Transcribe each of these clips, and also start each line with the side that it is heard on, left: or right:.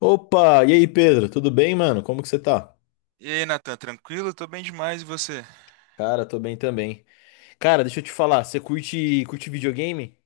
left: Opa, e aí, Pedro? Tudo bem, mano? Como que você tá?
right: E aí, Natan, tranquilo? Tô bem demais, e você?
left: Cara, tô bem também. Cara, deixa eu te falar, você curte videogame?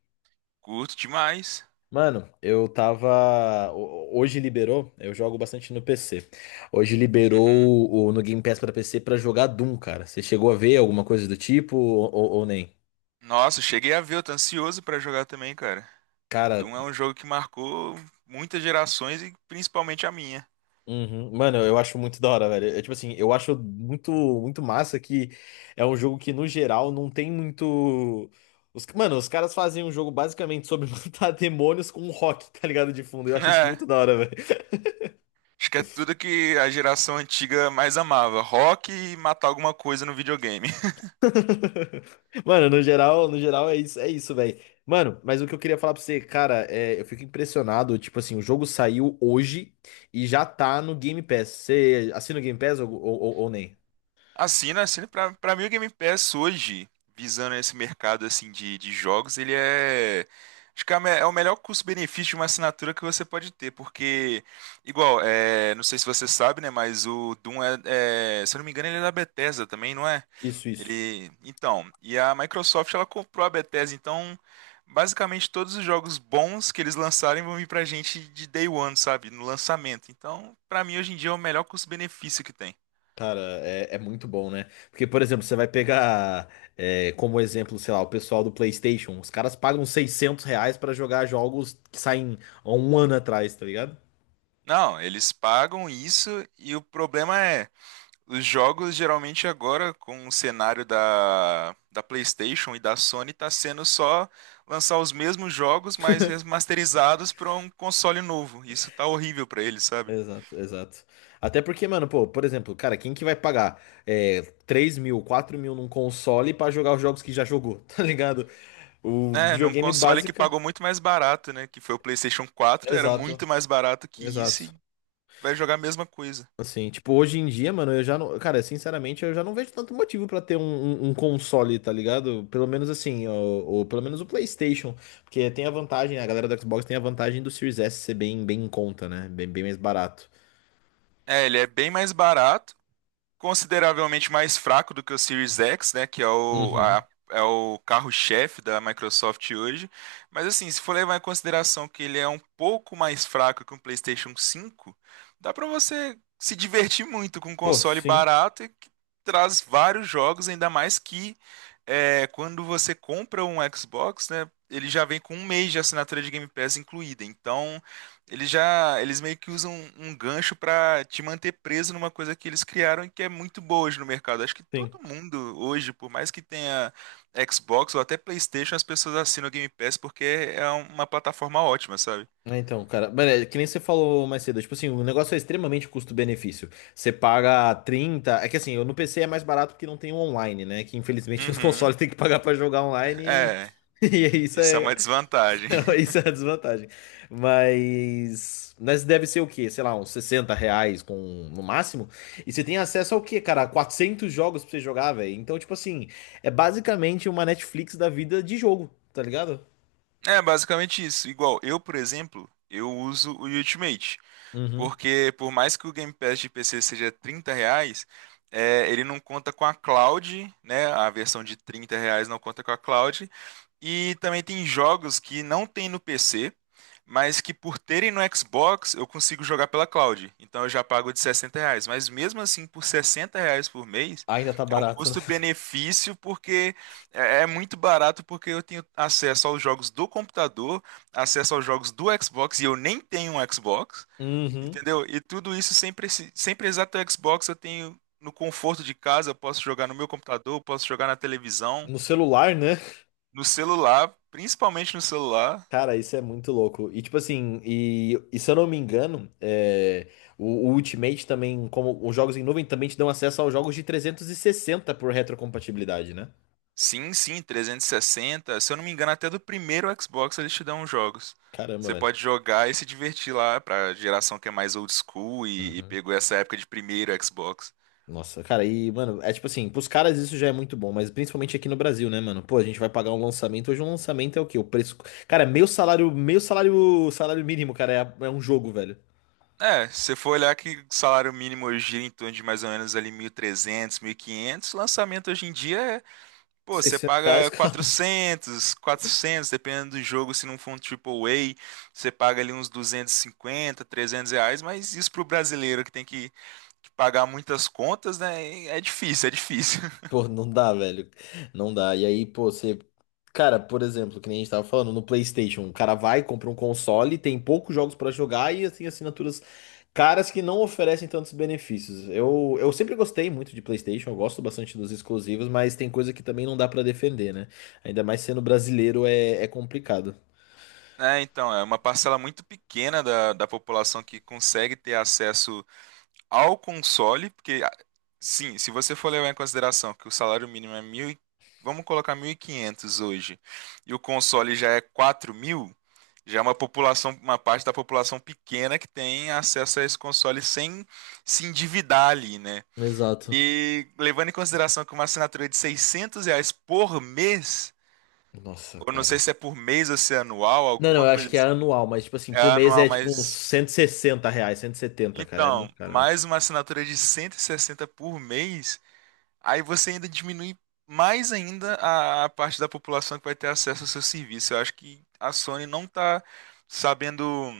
right: Curto demais.
left: Mano, eu Hoje liberou, eu jogo bastante no PC. Hoje
right: Uhum.
left: liberou no Game Pass pra PC pra jogar Doom, cara. Você chegou a ver alguma coisa do tipo ou nem?
right: Nossa, cheguei a ver, eu tô ansioso pra jogar também, cara.
left: Cara.
right: Doom é um jogo que marcou muitas gerações e principalmente a minha.
left: Uhum. Mano, eu acho muito da hora, velho. É tipo assim, eu acho muito, muito massa que é um jogo que, no geral, não tem muito. Os... Mano, os caras fazem um jogo basicamente sobre matar demônios com um rock, tá ligado? De fundo. Eu acho isso
right: É,
left: muito da hora, velho.
right: acho que é tudo que a geração antiga mais amava, rock e matar alguma coisa no videogame.
left: Mano, no geral, no geral é isso, velho. Mano, mas o que eu queria falar pra você, cara, é, eu fico impressionado. Tipo assim, o jogo saiu hoje e já tá no Game Pass. Você assina o Game Pass ou nem?
right: Assina, assina. Pra mim, o Game Pass hoje, visando esse mercado assim de jogos, ele é. Acho que é a é o melhor custo-benefício de uma assinatura que você pode ter, porque, igual, é, não sei se você sabe, né, mas o Doom é, se eu não me engano, ele é da Bethesda também, não é?
left: Isso, isso.
right: Ele, então, e a Microsoft, ela comprou a Bethesda, então, basicamente, todos os jogos bons que eles lançarem vão vir pra gente de day one, sabe, no lançamento. Então, pra mim, hoje em dia, é o melhor custo-benefício que tem.
left: Cara, é, é muito bom, né? Porque, por exemplo, você vai pegar é, como exemplo, sei lá, o pessoal do PlayStation. Os caras pagam R$ 600 pra jogar jogos que saem há um ano atrás, tá ligado?
right: Não, eles pagam isso e o problema é, os jogos geralmente agora com o cenário da PlayStation e da Sony tá sendo só lançar os mesmos jogos, mas remasterizados para um console novo. Isso tá horrível para eles, sabe?
left: Exato, exato. Até porque, mano, pô, por exemplo, cara, quem que vai pagar é, 3 mil, 4 mil num console pra jogar os jogos que já jogou, tá ligado? O
right: Né, num
left: videogame
right: console que
left: básica.
right: pagou muito mais barato, né, que foi o PlayStation 4, era
left: Exato,
right: muito mais barato que isso
left: exato.
right: e vai jogar a mesma coisa.
left: Assim, tipo, hoje em dia, mano, eu já não. Cara, sinceramente, eu já não vejo tanto motivo pra ter um console, tá ligado? Pelo menos assim, ou pelo menos o PlayStation. Porque tem a vantagem, a galera do Xbox tem a vantagem do Series S ser bem, bem em conta, né? Bem, bem mais barato.
right: É, ele é bem mais barato, consideravelmente mais fraco do que o Series X, né, que é
left: Uhum.
right: é o carro-chefe da Microsoft hoje. Mas assim, se for levar em consideração que ele é um pouco mais fraco que um PlayStation 5, dá para você se divertir muito com um
left: Pô,
right: console
left: sim,
right: barato e que traz vários jogos, ainda mais que é, quando você compra um Xbox, né, ele já vem com um mês de assinatura de Game Pass incluída. Então eles já, eles meio que usam um gancho pra te manter preso numa coisa que eles criaram e que é muito boa hoje no mercado. Acho que
left: sim.
right: todo mundo hoje, por mais que tenha Xbox ou até PlayStation, as pessoas assinam o Game Pass porque é uma plataforma ótima, sabe?
left: É. Então, cara, mano, é que nem você falou mais cedo, tipo assim, o negócio é extremamente custo-benefício. Você paga 30 é que assim, eu no PC é mais barato porque não tem o online, né? Que infelizmente os
right: Uhum.
left: consoles tem que pagar pra jogar online
right: É,
left: e, e é isso
right: isso é
left: é,
right: uma desvantagem.
left: isso é a desvantagem. Mas. Mas deve ser o quê? Sei lá, uns R$ 60 com... no máximo. E você tem acesso ao quê, cara? 400 jogos pra você jogar, velho. Então, tipo assim, é basicamente uma Netflix da vida de jogo, tá ligado?
right: É basicamente isso. Igual eu, por exemplo, eu uso o Ultimate.
left: Uhum.
right: Porque por mais que o Game Pass de PC seja R$ 30, é, ele não conta com a cloud, né? A versão de R$ 30 não conta com a cloud. E também tem jogos que não tem no PC, mas que por terem no Xbox eu consigo jogar pela cloud. Então eu já pago de R$ 60. Mas mesmo assim, por R$ 60 por mês,
left: Ainda tá
right: é um
left: barato, né?
right: custo-benefício porque é muito barato porque eu tenho acesso aos jogos do computador, acesso aos jogos do Xbox e eu nem tenho um Xbox.
left: Uhum.
right: Entendeu? E tudo isso sem, sem precisar ter o Xbox, eu tenho no conforto de casa, eu posso jogar no meu computador, eu posso jogar na televisão,
left: No celular, né?
right: no celular, principalmente no celular.
left: Cara, isso é muito louco. E tipo assim, e se eu não me engano, é, o Ultimate também, como os jogos em nuvem, também te dão acesso aos jogos de 360 por retrocompatibilidade, né?
right: Sim, sim, 360. Se eu não me engano, até do primeiro Xbox eles te dão os jogos.
left: Caramba,
right: Você
left: velho.
right: pode jogar e se divertir lá pra geração que é mais old school e
left: Uhum.
right: pegou essa época de primeiro Xbox.
left: Nossa, cara, e, mano, é tipo assim, pros caras isso já é muito bom, mas principalmente aqui no Brasil, né, mano? Pô, a gente vai pagar um lançamento, hoje um lançamento é o quê? O preço. Cara, meu salário, salário mínimo, cara, é um jogo, velho.
right: É, se você for olhar que o salário mínimo hoje gira em torno de mais ou menos ali 1.300, quinhentos, lançamento hoje em dia é. Pô, você
left: R$ 600.
right: paga 400, 400 dependendo do jogo, se não for um triple AAA, você paga ali uns 250, R$ 300, mas isso pro brasileiro que tem que pagar muitas contas, né, é difícil, é difícil.
left: Pô, não dá, velho. Não dá. E aí, pô, você. Cara, por exemplo, que nem a gente tava falando, no PlayStation, o cara vai, compra um console, tem poucos jogos pra jogar e assim, assinaturas caras que não oferecem tantos benefícios. Eu sempre gostei muito de PlayStation, eu gosto bastante dos exclusivos, mas tem coisa que também não dá pra defender, né? Ainda mais sendo brasileiro é complicado.
right: Né? Então, é uma parcela muito pequena da população que consegue ter acesso ao console, porque ah, sim, se você for levar em consideração que o salário mínimo é mil, vamos colocar 1.500 hoje, e o console já é 4.000, já é uma população, uma parte da população pequena que tem acesso a esse console sem se endividar ali, né?
left: Exato.
right: E levando em consideração que uma assinatura de R$ 600 por mês,
left: Nossa,
right: ou não sei
left: cara.
right: se é por mês ou se é anual,
left: Não, não,
right: alguma
left: eu acho
right: coisa
left: que é
right: assim,
left: anual, mas tipo assim,
right: é
left: por mês
right: anual,
left: é tipo uns
right: mas
left: R$ 160, 170 cara. É
right: então,
left: muito caro,
right: mais uma assinatura de 160 por mês, aí você ainda diminui mais ainda a parte da população que vai ter acesso ao seu serviço. Eu acho que a Sony não tá sabendo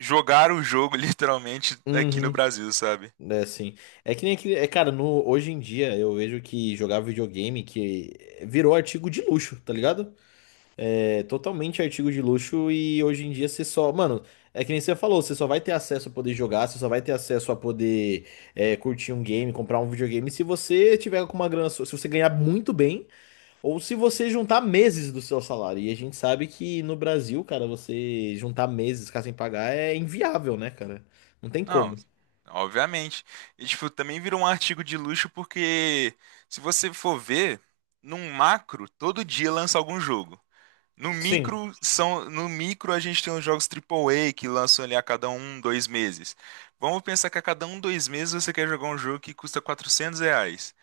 right: jogar o jogo, literalmente, aqui no
left: velho.
right: Brasil, sabe?
left: É assim. É que nem aquele. É, cara, no, hoje em dia eu vejo que jogar videogame que virou artigo de luxo, tá ligado? É totalmente artigo de luxo e hoje em dia você só. Mano, é que nem você falou, você só vai ter acesso a poder jogar, você só vai ter acesso a poder é, curtir um game, comprar um videogame se você tiver com uma grana. Se você ganhar muito bem ou se você juntar meses do seu salário. E a gente sabe que no Brasil, cara, você juntar meses, ficar sem pagar é inviável, né, cara? Não tem
right: Não,
left: como.
right: obviamente. E, tipo, também virou um artigo de luxo porque, se você for ver, num macro, todo dia lança algum jogo. No
left: Sim.
right: micro, são, no micro a gente tem os jogos triplo A que lançam ali a cada um, dois meses. Vamos pensar que a cada um, dois meses você quer jogar um jogo que custa R$ 400.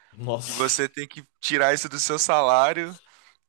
right: E
left: Nossa.
right: você tem que tirar isso do seu salário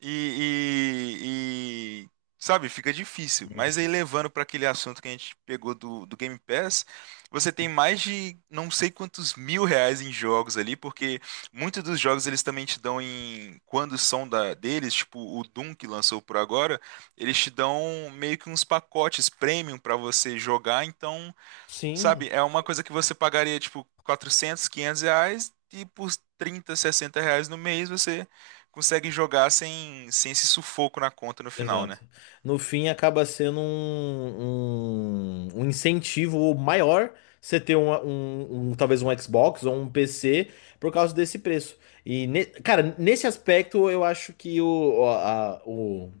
right: e, sabe, fica difícil.
left: Uhum.
right: Mas aí levando para aquele assunto que a gente pegou do Game Pass, você tem mais de não sei quantos mil reais em jogos ali, porque muitos dos jogos eles também te dão em quando são da deles, tipo o Doom que lançou por agora, eles te dão meio que uns pacotes premium para você jogar, então.
left: Sim,
right: Sabe, é uma coisa que você pagaria, tipo, 400, R$ 500 e por 30, R$ 60 no mês você consegue jogar sem, sem esse sufoco na conta no final,
left: exato.
right: né?
left: No fim, acaba sendo um incentivo maior você ter talvez um Xbox ou um PC por causa desse preço. E, cara, nesse aspecto, eu acho que o, a- o,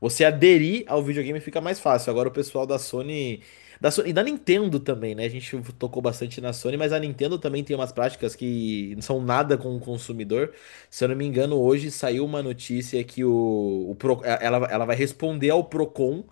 left: você aderir ao videogame fica mais fácil. Agora o pessoal da Sony, e da Nintendo também, né? A gente tocou bastante na Sony, mas a Nintendo também tem umas práticas que não são nada com o consumidor. Se eu não me engano, hoje saiu uma notícia que ela vai responder ao Procon,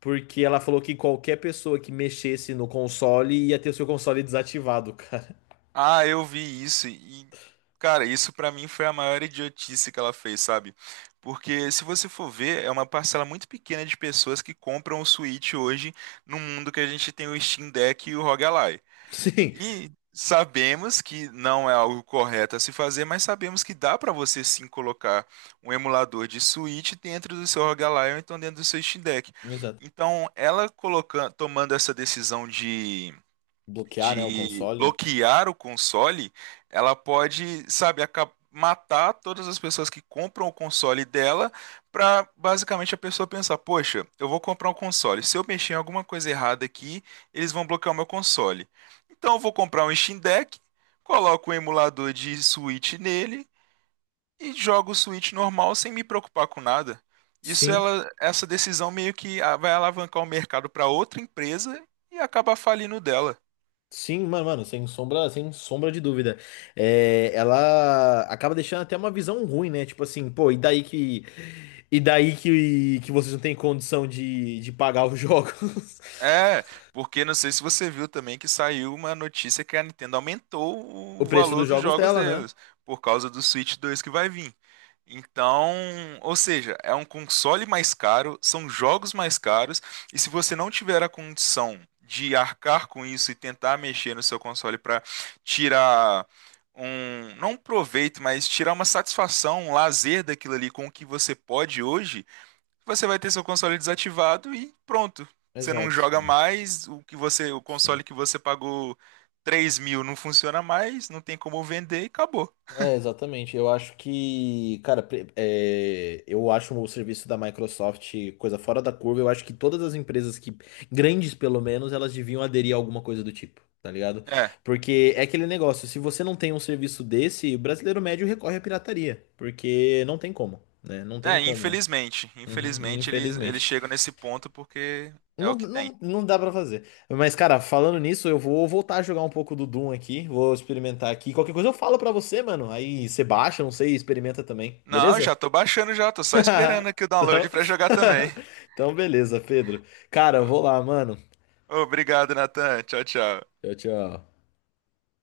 left: porque ela falou que qualquer pessoa que mexesse no console ia ter o seu console desativado, cara.
right: Ah, eu vi isso e, cara, isso pra mim foi a maior idiotice que ela fez, sabe? Porque se você for ver, é uma parcela muito pequena de pessoas que compram o Switch hoje no mundo que a gente tem o Steam Deck e o ROG.
left: Sim,
right: E sabemos que não é algo correto a se fazer, mas sabemos que dá para você sim colocar um emulador de Switch dentro do seu ROG Ally ou então dentro do seu Steam Deck.
left: exato.
right: Então, ela colocando, tomando essa decisão de
left: Bloquear, né, o console.
right: bloquear o console, ela pode, sabe, matar todas as pessoas que compram o console dela para basicamente a pessoa pensar, poxa, eu vou comprar um console. Se eu mexer em alguma coisa errada aqui, eles vão bloquear o meu console. Então eu vou comprar um Steam Deck, coloco um emulador de Switch nele e jogo o Switch normal sem me preocupar com nada. Isso
left: Sim.
right: ela, essa decisão meio que ah, vai alavancar o mercado para outra empresa e acabar falindo dela.
left: Sim, mano, mano, sem sombra, sem sombra de dúvida. É, ela acaba deixando até uma visão ruim, né? Tipo assim, pô, e daí que. E daí que vocês não têm condição de pagar os jogos.
right: É, porque não sei se você viu também que saiu uma notícia que a Nintendo aumentou
left: O
right: o
left: preço
right: valor
left: dos
right: dos
left: jogos
right: jogos
left: dela, né?
right: deles, por causa do Switch 2 que vai vir. Então, ou seja, é um console mais caro, são jogos mais caros, e se você não tiver a condição de arcar com isso e tentar mexer no seu console para tirar um, não um proveito, mas tirar uma satisfação, um lazer daquilo ali com o que você pode hoje, você vai ter seu console desativado e pronto. Você não joga
left: Exato.
right: mais, o que você, o
left: Sim.
right: console que você pagou 3.000 não funciona mais, não tem como vender e acabou.
left: É, exatamente. Eu acho que, cara, eu acho o serviço da Microsoft coisa fora da curva. Eu acho que todas as empresas que, grandes pelo menos, elas deviam aderir a alguma coisa do tipo, tá ligado?
right: É,
left: Porque é aquele negócio, se você não tem um serviço desse, o brasileiro médio recorre à pirataria, porque não tem como, né? Não tem
right: é,
left: como.
right: infelizmente.
left: Uhum,
right: Infelizmente eles, eles
left: infelizmente.
right: chegam nesse ponto porque é
left: Não,
right: o que tem.
left: não, não dá pra fazer. Mas, cara, falando nisso, eu vou voltar a jogar um pouco do Doom aqui. Vou experimentar aqui. Qualquer coisa eu falo pra você, mano. Aí você baixa, não sei, experimenta também.
right: Não,
left: Beleza?
right: já tô baixando já, tô só esperando aqui o
left: Então,
right: download pra jogar também.
left: então beleza, Pedro. Cara, eu vou lá, mano.
right: Ô, obrigado, Natan. Tchau, tchau.
left: Tchau, tchau.